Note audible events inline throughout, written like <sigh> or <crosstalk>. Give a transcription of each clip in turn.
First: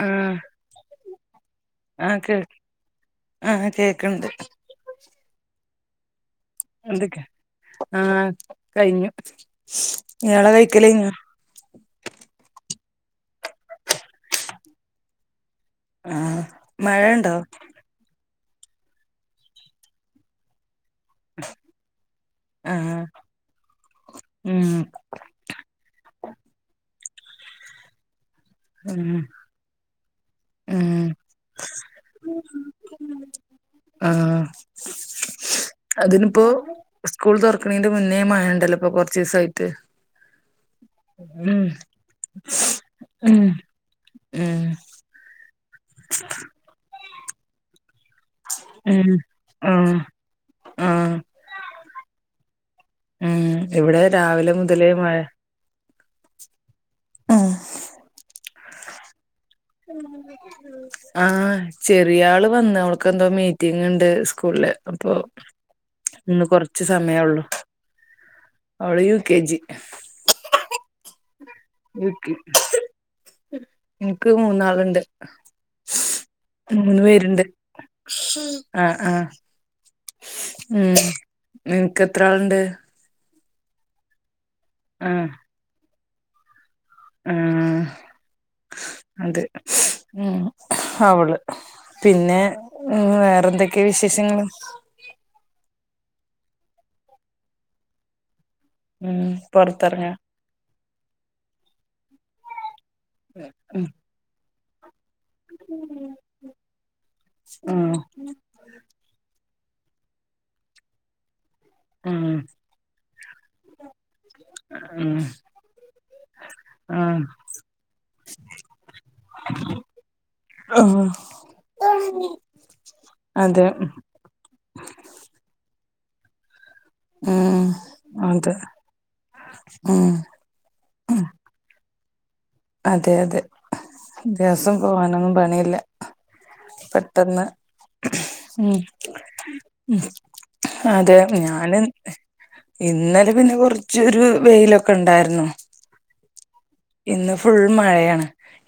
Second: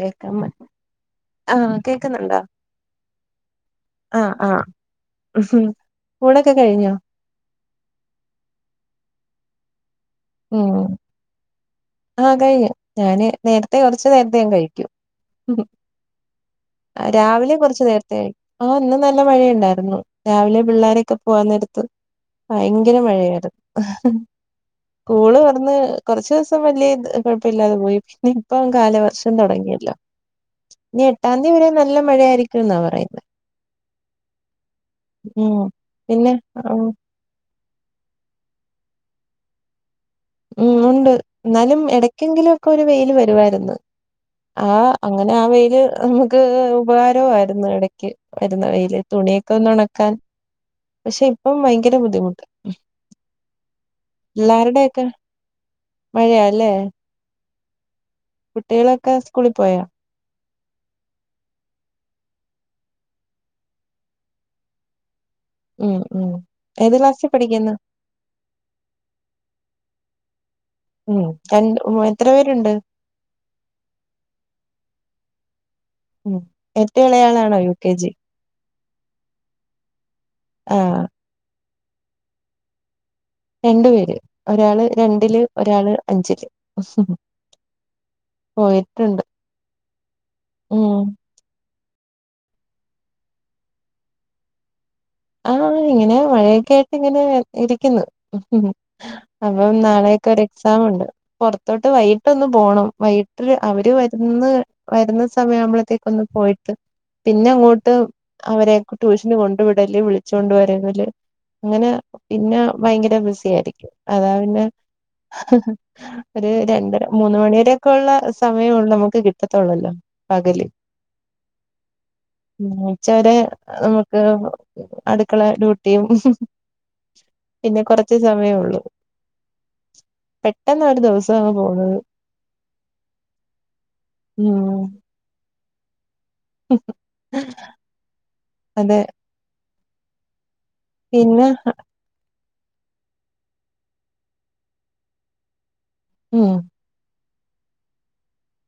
കേക്കാൻ ആഹ് ആഹ് ആ ക്ക്‌ കേക്കുന്നുണ്ടോ ആഹ് കേക്ക്‌ണ്ട് ആഹ് ആഹ് ഊണൊക്കെ കഴിഞ്ഞോ ആഹ് കയിഞ്ഞു ഇയാളെ ഉം കഴിക്കലയ്ഞ്ഞ ആഹ് കഴിഞ്ഞ് ഞാന് നേരത്തെ കൊർച്ച്നേരത്തെ ഞാൻ കഴിക്ക്യും ആഹ് മഴണ്ടോ രാവിലെയും കൊർച്ച് നേരത്തെ കഴിക്കും ആഹ് ഇന്ന് നല്ല മഴയുണ്ടായിരുന്നു രാവിലെ പിള്ളാരെക്ക- പോവാനേരത്ത് ഭയങ്കര ആഹ് മഴയാരുന്നു ഉം സ്കൂള് തൊറന്ന് കൊർച്ച് ദിവസം വല്ല്യ ഇത് കൊഴപ്പഇല്ലാതെ പോയി, പിന്നെ ഇപ്പം ഉം കാലവർഷം തൊടങ്ങിയല്ലോ ഇനി ഉം എട്ടാന്തി വരെ നല്ല മഴയായിരിക്കും എന്നാ പറയുന്നെ ആഹ് ഉം പിന്നെ അതിന്പ്പോ ആ, സ്കൂൾ തൊറക്കണീന്റെ മുന്നേ മയ യുണ്ടല്ലോ ഇപ്പൊ കൊറച്ച് ദിവസമായിട്ട് ഉം ഉണ്ട് എന്നാലും എടക്കെങ്കിലും ഒക്കെ ഒരു വെയില് ഉം വരുവായിരുന്നു ഉം ആ അങ്ങനെ ആ വെയില് നമുക്ക് ഉപകാരവും ആയിരുന്നു എടക്ക് വരുന്ന വെയില് ഉം തുണിയൊക്കെ ഒന്ന് ആഹ് ഒണക്കാൻ ആഹ് പക്ഷെ ഇപ്പം ഭയങ്കര ബുദ്ധിമുട്ട് ഉം ഇവിടെ രാവിലെ മുതലേ പിള്ളാരുടെയൊക്കെ മഴയാ അല്ലേ ആഹ് കുട്ടികളൊക്കെ സ്കൂളിൽ പോയൊ ഉ <inaudible> ആഹാ ചെറിയ ആള് വന്ന് അവൾക്ക് എന്തോ മീറ്റിംഗ് ഒണ്ട് സ്കൂളില് അപ്പൊ- ഉം ഉം ഇന്ന് കൊറച്ച് ഏത് ക്ലാസ്സിൽ സമയെയുള്ളു പഠിക്കുന്നു അവള് യു കെ ജി ഉം രണ്ട് യു എത്ര പേരുണ്ട് എനിക്ക് മൂന്നാളുണ്ട് ഉം മൂന്ന് ഏറ്റവും പേരുണ്ട് ഇളയാളാണോ യു കെ ജി ആഹ് ആഹ് ആ ഉം നിനക്ക് എത്ര ആളുണ്ട് രണ്ടു പേര് ഒരാള് ആഹ് രണ്ടില് ഒരാള് അഞ്ചില് ആഹ് പോയിട്ടുണ്ട് അതെ ഉം ഉം അവള്- പിന്നെ വേറെന്തൊക്കെയാ വിശേഷങ്ങള് ആഹ്‌ ഇങ്ങനെ മഴയൊക്കെ ആയിട്ട് ഇങ്ങനെ ഇരിക്കുന്ന് ഉം അപ്പം നാളെ പൊറത്തെറങ്ങാ <unintelligible> എക്സാം ഒണ്ട് പൊറത്തോട്ട് വൈകിട്ടൊന്ന് പോണം വൈകിട്ട് ഉം അവര് വരുന്ന് വരുന്ന- സമയാമ്പളത്തേക്കൊന്ന് പോയിട്ട് പിന്നെ അങ്ങോട്ട് ആഹ് അവരേക്കെ ട്യൂഷന് കൊണ്ട് വിട്ട്- ഇടേ <unintelligible> വിളിച്ചു കൊണ്ട് വരുന്നല് അങ്ങനെ ഉം പിന്നെ ഭയങ്കര ബിസി ആയിരിക്കും അതാ പിന്നെ- ഉം ഒരു രണ്ടര ആഹ് മൂന്ന് മണി വരെയൊക്കെള്ള സമയവുള്ളൂ നമുക്ക് കിട്ടത്തുള്ളല്ലോ പകല് ആഹ്‌ ആ ഉച്ചവരെ അതെ ആഹ് അടുക്കള ഡ്യൂട്ടിയും- ഉം പിന്നെ കൊറച്ച് അതെ സമയവൊള്ളൂ ഉം പെട്ടെന്നാ ഒരു ഉം ദിവസവ- പോന്നത് അതെ അതെ ദിവസം ഉം പോവാനൊന്നും പണിയില്ല പെട്ടെന്ന് ഉം അതെ ഉം അതെ പിന്നെ ഞാന്- ഇന്നലെ പിന്നെ കൊറച്ചൊരു വെയിലൊക്കെ ഇണ്ടാര്ന്നു ഉം ഇന്ന് ഫുള്ള് മഴയാണ്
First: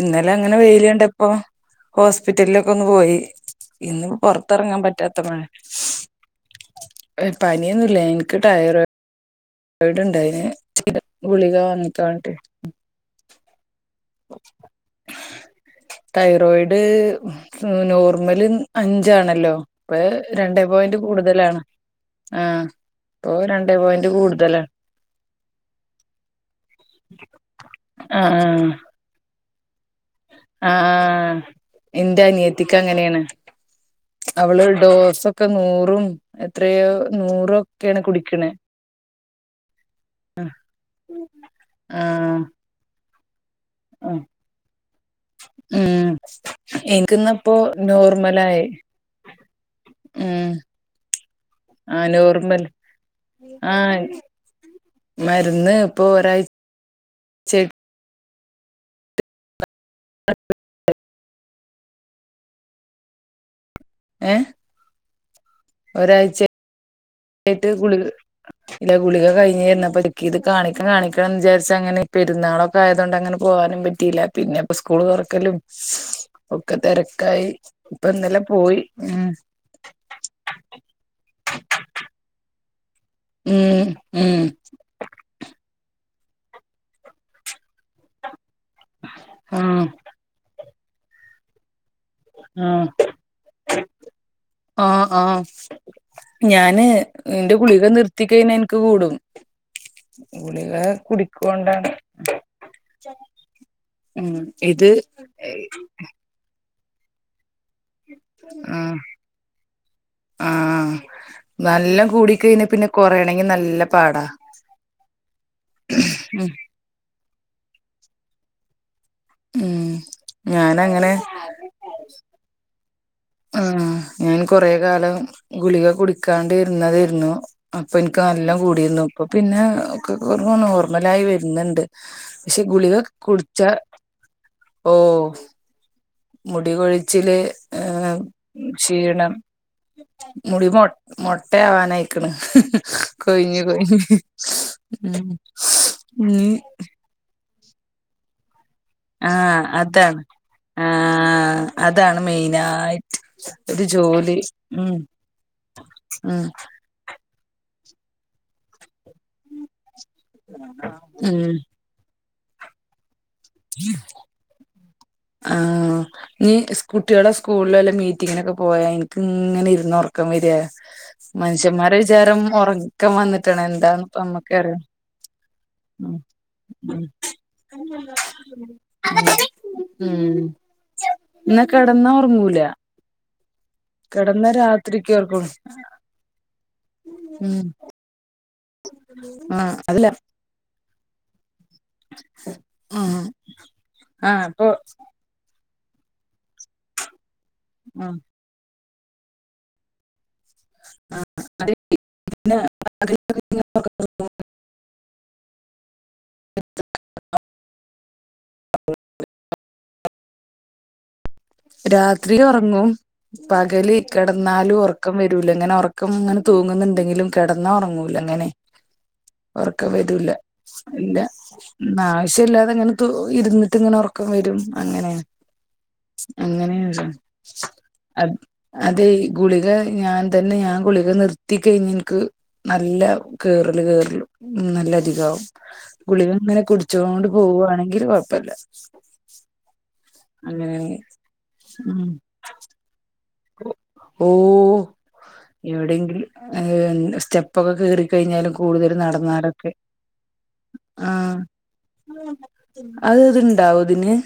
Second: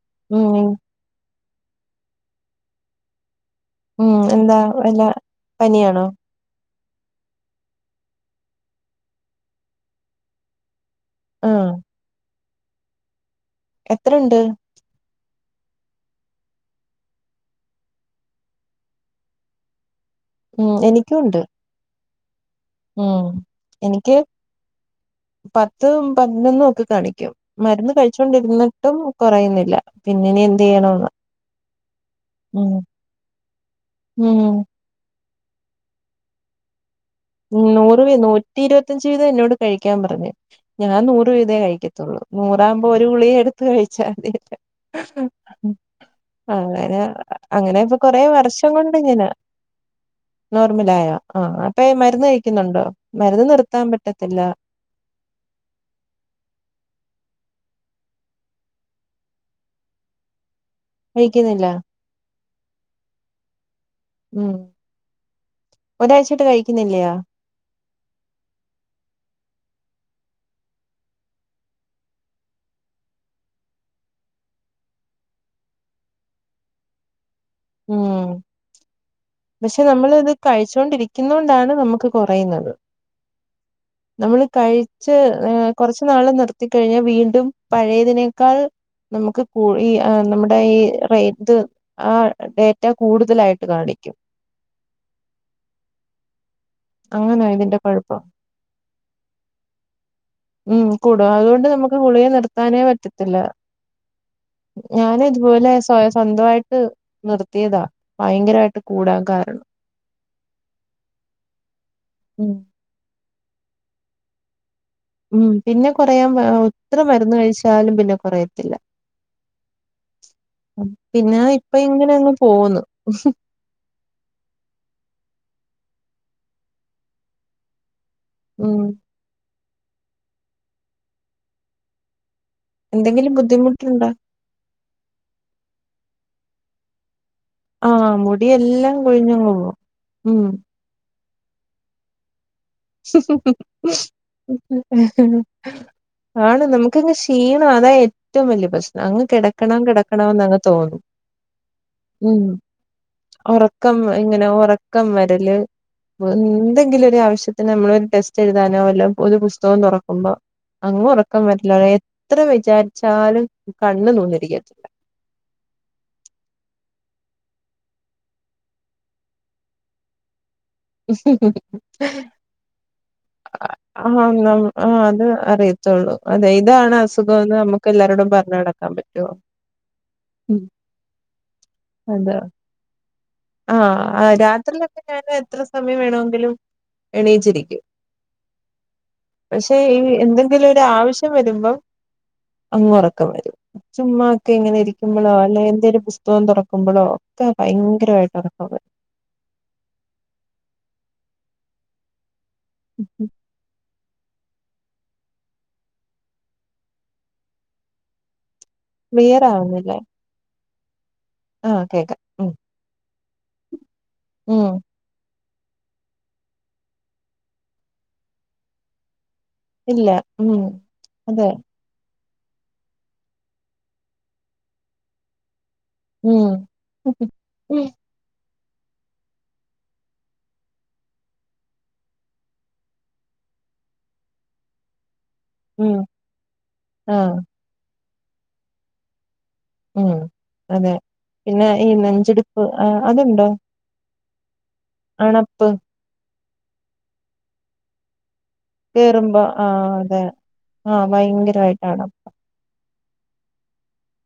ഇന്നലെ അങ്ങനെ ഉം വെയില് കണ്ടപ്പൊ- ഹോസ്പിറ്റലിലൊക്ക ഒന്ന് പോയി ഇന്ന് ഉം എന്താ പൊറത്തെറങ്ങാൻ വല്ല പറ്റാത്ത മഴ പനിയാണോ ഏ പനിയൊന്നുമല്ല എനിക്ക് റ്റയെടാ റ്റയേഡ് ഉണ്ടായിന് ഗുളിക ആഹ് വാങ്ങിക്കാണ്ട് എത്രയുണ്ട് തൈറോയിഡ് നോർമല് അഞ്ചാണല്ലോ ഇപ്പ- രണ്ടേ ഉം പോയിന്റ് എനിക്കുണ്ട് കൂടുതലാണ് ആഹ്‌ ഉം ഇപ്പൊ രണ്ടേപോയിന്റ് എനിക്ക് കൂടുതലാ പത്തും പതിനൊന്നും ഒക്കെ കാണിക്കും മരുന്ന് ആഹ് കഴിച്ചൊണ്ടിരുന്നിട്ടും കൊറയുന്നില്ല ഇതിങ്ങനെ- ആഹ്‌ ഉം ഇന്റനിയത്തിക്കങ്ങനേണ് ഉം അവള് ഡോസൊക്കെ നൂറും എത്രയോ നൂറൊക്കെണ് കുടിക്കണെ ത്തഞ്ച് വീതവെന്നോട് കഴിക്കാമ്പറഞ്ഞ് ഞാൻ നൂറ് വീതേ കഴിക്കത്തുള്ളൂ ആഹ് നൂറാകുമ്പോ ഒരു ഗുളികയെട് ത്ത് ആഹ് കഴിച്ചാതിയല്ലോ ഉം അങ്ങന എനിക്കിന്നപ്പോ അങ്ങനെ ഇപ്പൊ കൊറെ നോർമലായി വർഷം കൊണ്ട് ഇങ്ങനാ ഉം നോർമലായോ ആഹ് അപ്പെ ആഹ് മര്ന്ന് നോർമൽ കഴിക്കുന്നുണ്ടോ മരുന്ന് നിർത്താൻ ആഹ് പറ്റത്തില്ല മരുന്ന് ഇപ്പൊ ഒരായ് ചെ അ <unintelligible> കഴിക്കുന്നില്ല ഏഹ് ഉം ഒരാഴ്ച്ചായിട്ട് കഴിക്കുന്നില്ലിയോ എട്ടു ഗുളിക- ല്ല ഗുളിക കഴിഞ്ഞേരുന്നു. അപ്പയെനിക്കിത് കാണിക്ക കാണിക്കണന്ന്വിചാരിച്ചങ്ങനെ പെരുന്നാളൊ- ക്കെആയതോണ്ട് അങ്ങനെ പോകാനും പറ്റീല്ല പിന്നെ പ്പോ സ്കൂള് തൊറക്കലും ഒക്കെ തെരക്കായി ഇപ്പ ഉം ഇന്നലെ പോയി ഉം പക്ഷെ നമ്മളിത് കഴിച്ചോണ്ടിരിക്കുന്നോണ്ടാണ് നമ്മക്ക് കൊറയുന്നത് ഉം ഉം നമ്മള് കഴിച്ച് കൊറച്ച് നാള് നിർത്തിക്കഴിഞ്ഞാ വീണ്ടും പഴയതിനേക്കാൾ നമ്മക്ക് കൂ ആഹ് ഈ ആ നമ്മടെ ഈ റേറ്റ് ആ ഡേറ്റ ആഹ് കൂടുതലായിട്ട് കാണിക്കും ആഹ് ആഹ് ‌ ഞാന് അങ്ങനാ എന്റെ ഇതിന്റെ ഗുളികെ കൊഴപ്പം നിർത്തിക്കയിഞ്ഞാ എനിക്ക് കൂടും ഗുളിക ഉം കൂടും അതോണ്ട് കുടിക്കൊണ്ടാണ് നമ്മക്ക് ഗുളിക നിർത്താനേ പറ്റത്തില്ല ഉം ഇത് ഞാനിതുപോലെ സ്വ സ്വന്തവായിട്ട് നിർത്തിയതാ ഭയങ്കരമായിട്ട് കൂടാൻ കാരണം ആഹ് ആഹ് നല്ല കൂടി ഉം കഴിഞ്ഞാ പിന്നെ കൊറയണെങ്കിൽ നല്ല പാടാ ഉം പിന്നെ കുറയാൻ ഉം എത്ര മരുന്ന് കഴിച്ചാലും പിന്നെ കുറയത്തില്ല ഉം ഞാനങ്ങനെ പിന്നെ ഇപ്പം ഇങ്ങനങ്ങ് പോകുന്നു ആ ഞാൻ കൊറെ കാലം ഗുളിക കുടിക്കാണ്ടിരുന്നതെരുന്നു അപ്പൊ എനിക്ക് നല്ലോ ഉം കൂടിരുന്നു ഇപ്പൊ പിന്നെ ഒക്കെ നോർമലായി വരുന്നുണ്ട് പക്ഷെ ഗുളിക എന്തെങ്കിലും കുടിച്ച ബുദ്ധിമുട്ടുണ്ടോ ഓഹ് മുടി കൊഴിച്ചില് ഏ ആഹ് മുടിയെല്ലാം ക്ഷീണം കൊഴിഞ്ഞങ്ങ് പോവും ഉം മുടിമോട്ട- മോട്ടയാവാനയിക്കണ് ഉം ഇനി ആണ് നമുക്കങ്ങ് ഷീ ഷീണവാ അതാ - ഏറ്റവും വലിയ പ്രശ്നം അങ്ങ് ആഹ് കെടക്കണം അതാണ് കെടക്കണന്ന് അങ്ങ് തോന്നും ആഹ് അതാണ് ഉം മെയിനായിട്ട് ഒരു ഒറക്കം ജോലി ഇങ്ങനെ ഉം ഒറക്കം വരല് ഉം എന്തെങ്കിലും ഒരു ആവശ്യ ത്തിന് നമ്മളൊരു ടെസ്റ്റ് എഴുതാനോ വല്ലോം ഒരു പുസ്തകം തുറക്കുമ്പോ അങ്ങ് ഉറക്കം ഉം വേരലേ- എത്ര വിചാരിച്ചാലും കണ്ണ് നൂന്നിരിക്കത്തില്ല ആഹ് നിക്ക് കുട്ടികളെ സ്കൂളില് വല്ല മീറ്റിങ്ങിനൊക്കെ പോയാ എനിക്ക് ഇങ്ങനെ ഇരുന്ന് ഉറക്കം വരിയാ- മനുഷ്യന്മാര വിചാരം ഉറക്കം വന്നിട്ടാണ് എന്താന്ന്പ്പ നമ്മുക്കെ അറിയ ത്തൊള്ളൂ അതെ ഇതാണ് അസുഖം എന്ന് നമുക്ക് എല്ലാരോടും പറഞ്ഞ് നടക്കാൻ പറ്റുവോ ഉം എന്നാ കിടന്നാ അതെ ഉറങ്ങൂല ആഹ് കിടന്നാ രാത്രിലെക്കെ രാത്രിക്ക് ഞാനും ഉറക്കോള്ളൂ എത്ര സമയം വേണമെങ്കിലും ഉം എണീച്ചിരിക്കും ആഹ് പക്ഷെ ഈ അതല്ല എന്തെ ങ്കിലൊരു ആവശ്യം വരുമ്പം അങ്ങ് ആഹ് ഒറക്കം വരും ചുമ്മാ ആഹ് അപ്പൊ ഒക്കെങ്ങനെ ഇരി കുമ്പളോ അല്ലെ എന്തെലും പുസ്തകം തുറക്കുമ്പഴോ ഒക്കെ ആഹ് ഭയങ്കരമായിട്ട് ഉറക്കം വരും. വരും <inaudible> <inaudible> മിയറാവുന്നില്ലെ. രാത്രില് ഉം ഉറങ്ങും പകല് ഉം കിടന്നാലും ഉറക്കം വരു റ്റൂല്ല അങ്ങനെ ഉറക്കംങ്ങനെ തൂങ്ങ്ന്നുണ്ടെങ്കിലും കിടന്നാ ഉറങ്ങൂലങ്ങനെ. ഉറക്കം ഇല്ല വരൂല്ല ഉം ഇല്ല. അതെ ആവശ്യല്ലാതെങ്ങനെ തു ഇരുന്നിട്ട്ങ്ങനെ ഉറക്കം വരും അങ്ങനെയാ. ഉം അങ്ങനെയൊരുതാണ്. അ അതെയ് ഗുളിക ഞാൻ തന്നെ ഞാൻ ഗുളിക നിർത്തി കഴിഞ്ഞ ഇൻക്ക്. നല്ല കേറല് കേറ്ലു ഉം നല്ല അധികാവും. ഉം ഗുളികങ്ങനെ കുടിച്ചോണ്ട് ആഹ് പോവുവാണെങ്കിൽ കുഴപ്പല്ല. ഉം അതെ പിന്നെ ഈ നെഞ്ചടിപ്പ് അ അതുണ്ടോ. ഓഹ് അണപ്പ് എവിടെങ്കിലും ഏഹ് സ്റ്റെ പ്പൊക്കെ കെറിക്കഴിഞ്ഞാലു കൂടുതല് കേറുമ്പോ നടന്നാലൊക്കെ ആഹ് അതെ ആഹ്. ഭയങ്കരമായിട്ട് അണപ്പ് അത് ഇത്ണ്ടാവൊ ഇതിന്.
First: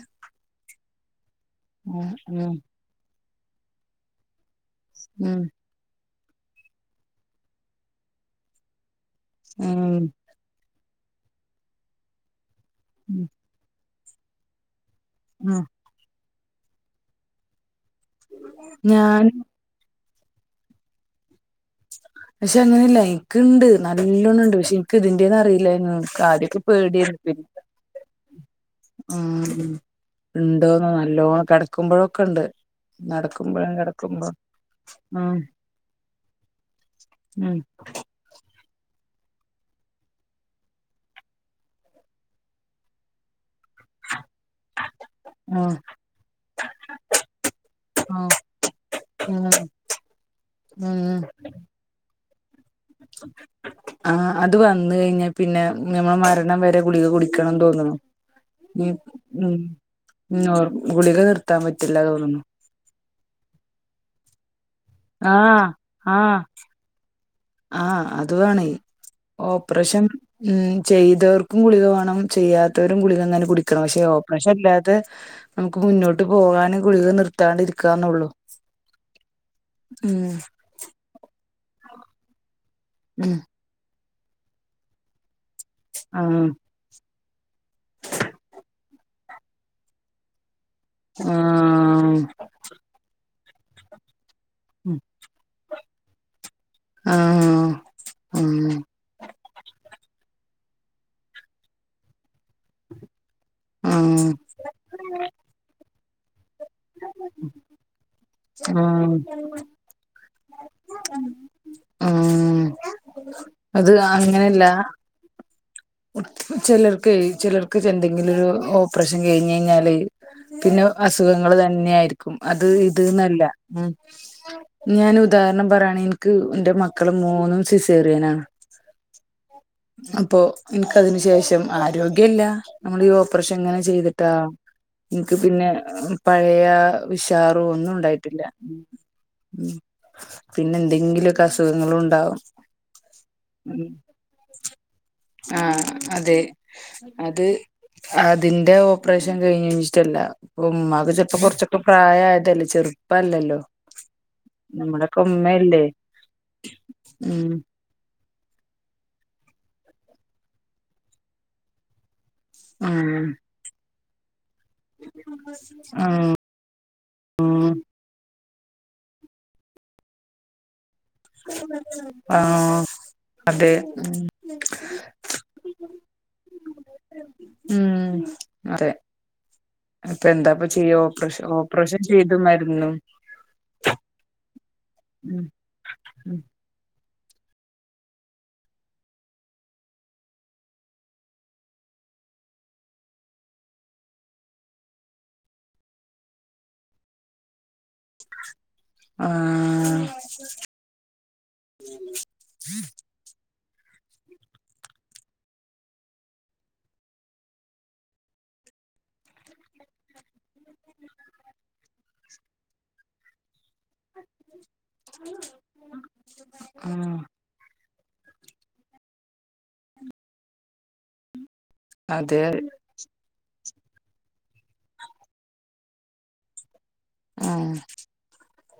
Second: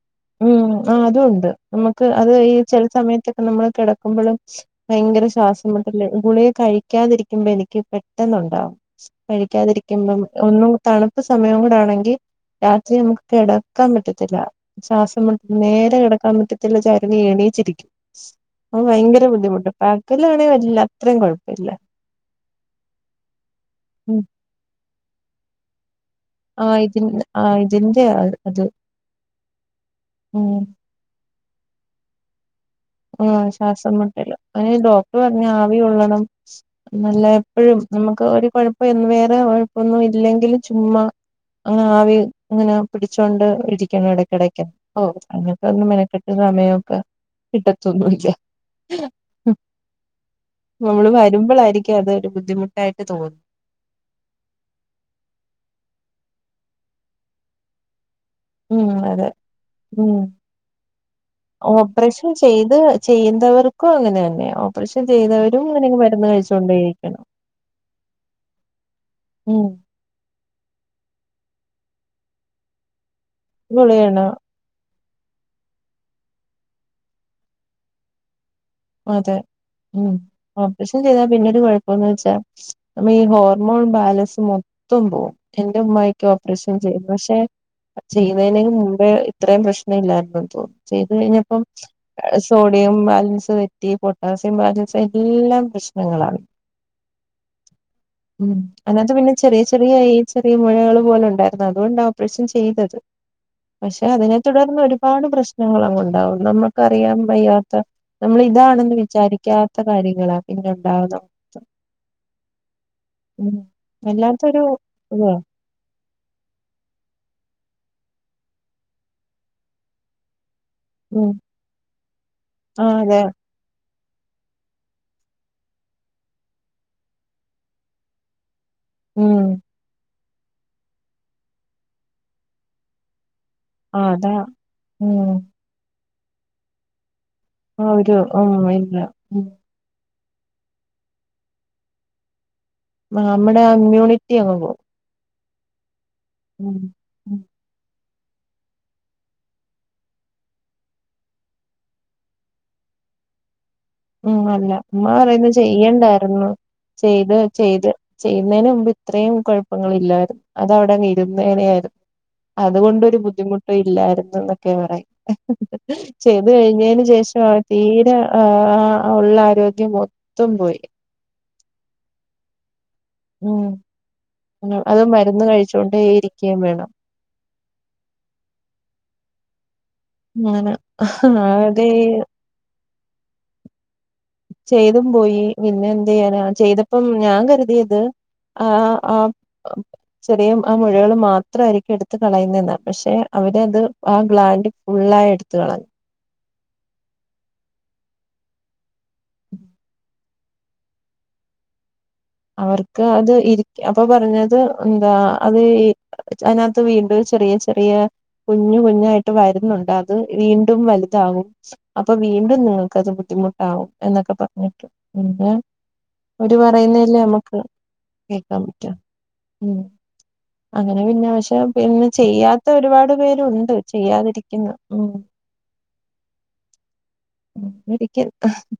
ഉം ആ അതു ഉണ്ട് നമുക്ക് ഉം അത് ഉം ഈ ചില സമയത്തക്കെ നമ്മള് കിടക്കുമ്പളും. ഭയങ്കര ഉം ശ്വാസം മുട്ടല് ഗുളിക കഴിക്കാതിരിക്കുമ്പ എനിക്ക് പെട്ടെന്നുണ്ടാവും. കഴിക്കാതിരിക്കുമ്പം ഒന്നും തണുപ്പ് സമയം കൂടെ ആണെങ്കി രാത്രി ഉം നമുക്ക് കിട ക്കാം പറ്റത്തില്ല ശ്വാസം മു ഉം നേരെ കിടക്കാൻ പറ്റത്തില്ല ചെരിഞ്ഞ് എണീച്ചിരിക്കും. അപ്പൊ ഭയങ്കര ഞാൻ ബുദ്ധിമുട്ട് പകലാണെ വരില്ല അത്രയും കുഴപ്പമില്ല പക്ഷെ അങ്ങനെയല്ല എനിക്ക്ണ്ട് ഉം നല്ലോണ്ണണ്ട് പക്ഷെ ഇനിക്ക് ഇതിന്റെന്നന്ന് അറിയില്ലെനു. ആദ്യൊക്കെ ആഹ് ഇതി പേടിയേന്നു പിന്നെ ആഹ് ഇതിന്റെ അത് ഉം ഉം ഉണ്ടോന്നൊ നല്ലോണം കിടക്കുമ്പൊഴൊക്കണ്ട്. ആ ശ്വാസം മുട്ടല് അയിന് ഡോക്ടർ ഉം പറഞ്ഞ് ആവി കൊള്ളണം. നല്ല ഉം എപ്പഴും നമുക്ക് ഒരു കുഴപ്പം വേറെ കുഴപ്പൊന്നും ഇല്ലെകില് ചുമ്മാ. ആവി അങ്ങനെ പിടിച്ചോണ്ട് ഇരിക്കണം ഇടക്കിടക്ക് ഓഹ്. ഉം അങ്ങനത്തൊന്നും മെനക്കെട്ട് സമയൊക്ക. കിട്ടത്തൊന്നുല്ല ഉം ഉം നമ്മള് ഉം വരുമ്പഴളായിരി ക്ക്യ അതൊരു ബുദ്ധിമുട്ടായിട്ട് തോന്നും. ആഹ് അത് വന്ന് കഴിഞ്ഞാ പിന്നെ ഞമ്മൾ മരണം വരെ ഗുളിക കുടിക്കണംന്ന് തോന്ന്ന്നു. ഉം ഉം ഉം ഉറക്ക ഗുളിക നിർത്താൻ പറ്റില്ലാന്ന് തോന്നുന്നു. ഇത്. ചെയ്യുന്നവർക്കും അങ്ങനെ തന്നെയ ഓപ്പറേഷൻ ചെയ്തവരും ആഹ് അങ്ങനെ മരുന്ന് ആഹ് കഴിച്ചോണ്ടേയിരിക്കണം. ആഹ് അത് വേണയ് ഉം ഓപ്പറേഷൻ. ഉം ചെയ്തവർക്കും ഗുളിക വേണം ചെയ്യാത്തവരും ഗുളികന്നാലും. കുടിക്കണം പക്ഷെ ഗുളികയാണ് ഓപ്പറേഷൻ ഇല്ലാതെ നമുക്ക് മുന്നോട്ട് പോകാന് ഗുളിക നിർത്താണ്ടിരിക്കാന്നൊള്ളു. അതെ ഉം ഓപ്പറേഷൻ ചെയ്താ പിന്നൊരു കുഴപ്പന്ന് വെച്ചാ നമ്മളെ ഈ ഉം ഹോ ർമോൺ ബാലൻസ് മൊത്തം പോകും എന്റെ ഉമ്മായ്ക്ക് ആഹ് ഓപ്പറേഷ ൻ ചെയ്യുന്നു പക്ഷെ ചെയ്യുന്നതിന് മുമ്പേ ഇത്രയും പ്രശ്നല്ലായിരുന്നന്ന് തോന്നുന്നു. ചെയ്ത് കഴിഞ്ഞപ്പം ആഹ് അ സോഡിയം ബാലൻസ് തെറ്റി പൊ ട്ടാസ്യം ബാലൻസ് എല്ലാം പ്രശ്നങ്ങളാണ്. ആഹ് ഉം ആഹ് അങ്ങനത്തെ പിന്നെ. ചെറിയ ചെറിയ ഈ ചെറിയ മുഴകൾ പോലെ ഉണ്ടായിരുന്നു അതുകൊണ്ടാ ഓപ്പറേഷൻ ചെയ്തത്. പക്ഷെ ആഹ് അതിനെ തുടർന്ന് ഒരുപാട് പ്രശ്നങ്ങൾ അങ്ങ് ഉണ്ടാവും നമ്മക്ക് അറിയാൻ വയ്യാത്ത നമ്മൾ താണെന്ന് ആഹ് വിചാരിക്കാത്ത കാര്യങ്ങളാ. പിന്നെ ഉണ്ടാവുന്നത് ആഹ് ഉം അത് വല്ലാത്തൊരു ഉവ്വോ ചിലർക്കയ് ചിലർക്ക് എന്തെങ്കിലും ഒരു ഓപ്പറേഷൻ കഴിഞ്ഞ് കഴിഞ്ഞാല് പിന്നെ ഉം അസുഖങ്ങള് തന്നെയായിരിക്കും അത് ആ ഇത് അതെ ന്നല്ല ഉം ഞാന് ഉദാഹരണം പറയാണ് ഇൻക്ക് ന്റെ മക്കള് മൂന്നും സിസേറിയനാണ്. ഉം അപ്പൊ ഇൻക്കതിന് ശേഷം ആരോഗ്യല്ല നമ്മള് ഈ ഓ പ്പറേഷങ്ങനെ ആ ചെയ്തിട്ടാ അതാ ഉം എനിക്ക് പിന്നെ പഴയ. ഉഷാറും ആ ഒന്നും ഒരു ഉണ്ടായിട്ടില്ല ഉം ഇല്ല ഉം പിന്നെ എന്തെങ്കിലൊക്കെ അസുഖങ്ങളും ഉണ്ടാവും. നമ്മുടെ ആ ഉം ഇമ്മ്യൂണിറ്റി അങ്ങ് പോവും. ആഹ് അതെ. ഉം അത് അതിന്റെ ഓപ്പറേഷൻ കഴിഞ്ഞ്ച്ച്ട്ടല്ല. അപ്പം ഉമ്മാക് ചെൽപ്പം കുറച്ചൊക്കെ പ്രായായതല്ലേ ചെറുപ്പല്ലല്ലോ? ഉം അല്ല ഉമ്മ നമ്മുടെക്കെ പറയുന്നത് ഉമ്മയല്ലേ ചെയ്യണ്ടായിരുന്നു ചെയ്ത ഉം ചെയ്ത് ചെയ്യുന്നതിന് മുമ്പ് ഇത്രേം കുഴപ്പങ്ങളില്ലായിരുന്നു. അത് അവിടങ് ഇരുന്നേനായിരുന്നു. അതുകൊണ്ടൊരു ഉം ബുദ്ധിമുട്ടും ഇല്ലായിരുന്നു എന്നൊക്കെ പറയും ചെ ഉം യ്ത് കഴിഞ്ഞതിന് ശേഷാണ് ഉം തീരെ ആ ഉള്ള ആരോഗ്യം മൊത്തം പോയി. ആഹ് അതെ ഉം അത് മരുന്ന് കഴിച്ചോണ്ടേ ഇരിക്കയും വേണം. ഉം അറിയാം അപ്പൊ എന്താപ്പ അങ്ങനെ ചെയ്യ? ഓപ്പറേഷൻ അതേ ഓപ്പറേഷൻ ചെയ്തു മരുന്നും. ചെയ്തും ഉം പോയി പിന്നെ എന്ത് ഉം ചെയ്യാനാ? ചെയ്തപ്പം ഞാൻ കരുതിയത്. ആഹ് ആഹ് <unintelligible> ചെറിയ ആ മുഴകള് മാത്രായിരിക്കും എടുത്ത്‌ കളയുന്നെന്നാ. പക്ഷെ അവര് അത് ആ ഗ്ലാഡി. ഫുള്ളായി എടുത്ത്‌ കളഞ്ഞു. ആഹ് അവർക്ക് അത് ഇരിക്ക അപ്പൊ പറഞ്ഞത് എന്താ അത് ഈ അതിനകത്ത് വീണ്ടും ചെറിയ ചെറിയ കുഞ്ഞു കുഞ്ഞായിട്ട് വരുന്നുണ്ട് അത് വീണ്ടും വലുതാകും. അപ്പൊ വീണ്ടും നിങ്ങൾക്കത് ബുദ്ധിമുട്ടാവും. എന്നൊക്കെ പറഞ്ഞിട്ടു പിന്നെ അവര് പറയുന്നെ ആഹ് നമുക്ക് കേക്കാൻ പറ്റൂ ഉം അങ്ങനെ പിന്നെ പക്ഷെ പിന്നെ അതെ ചെയ്യാത്ത ഒരുപാട് പേരുണ്ട് ചെയ്യാതിരിക്കുന്ന ഉം ഉം <unintelligible>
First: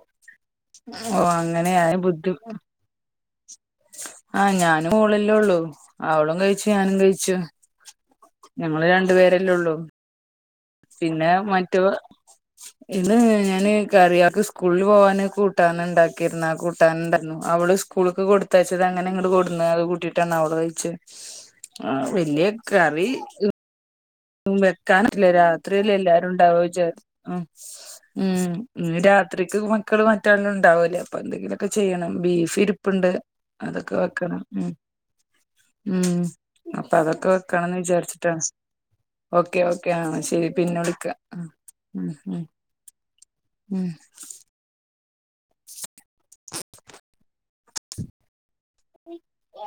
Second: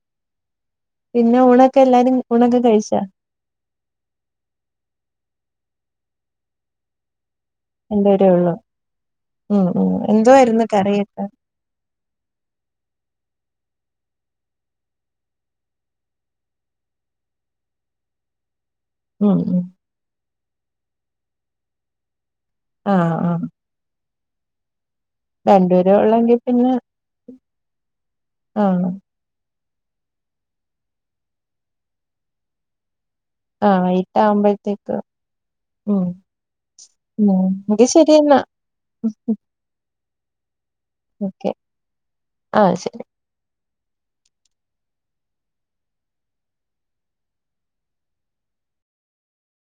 ഓഹ് പിന്നെ ഊണൊക്കെ അങ്ങനെയായ എല്ലാരും ബുദ്ധി ഊണൊക്കെ കഴിച്ചാ ആഹ് ഞാനും മോളല്ലേ ഉള്ളു അവളും കഴിച്ചു ഞാനും കഴിച്ചു രണ്ടുപേരെ ഉള്ളു ഞങ്ങള് രണ്ടുപേരല്ലേ ഉം ഉള്ളൂ ഉം എന്തുവായിരുന്നു കറിയൊക്കെ പിന്നെ മറ്റോ ഇന്ന് ഞാന് കറിയാക്ക് സ്കൂളിൽ പോകാന് കൂട്ടാൻ ഉണ്ടാക്കാരുന്നു ആ കൂട്ടാൻ ഉണ്ടായിരുന്നു അവള് സ് കൂൾക്ക്‌ കൊടുത്തയച്ചത് അങ്ങനെ ഇങ്ങട് ഉം ഉം കൊട്ന്നു അത് കൂട്ടിട്ടാണ് അവളു കഴിച്ചേ ആ വല്യേ കറി ആഹ് ആഹ് വെക്കാനല്ലേ രണ്ടുപേരേ രാത്രിയല്ലേ എല്ലാവരും ഉള്ളെങ്കി ഉണ്ടാവാ പിന്നെ വിചാരിച്ചു ഉം ഉം ആഹ് ഇന്ന് രാത്രിക്ക് മക്കള് മറ്റെല്ലം ഇണ്ടാവൂ ലേ അപ്പൊ എന്തെങ്കിലോക്കെ ചെയ്യണം ബീഫ് ഇരു പ്പുണ്ട് ആഹ് അതൊക്ക വെക്കണം ഉം വൈകിട്ടാവുമ്പഴത്തേക്ക് ഉം അപ്പ അതൊക്ക ഉം വെക്കണം ന്ന് എങ്കി ശരി എന്നാ വിചാര്ച്ചിട്ടാണ് ഓക്കേ ഓക്കെ ആ ശരി പിന്നെ വിളി ഓക്കെ ആ ശരി ഉം ഓ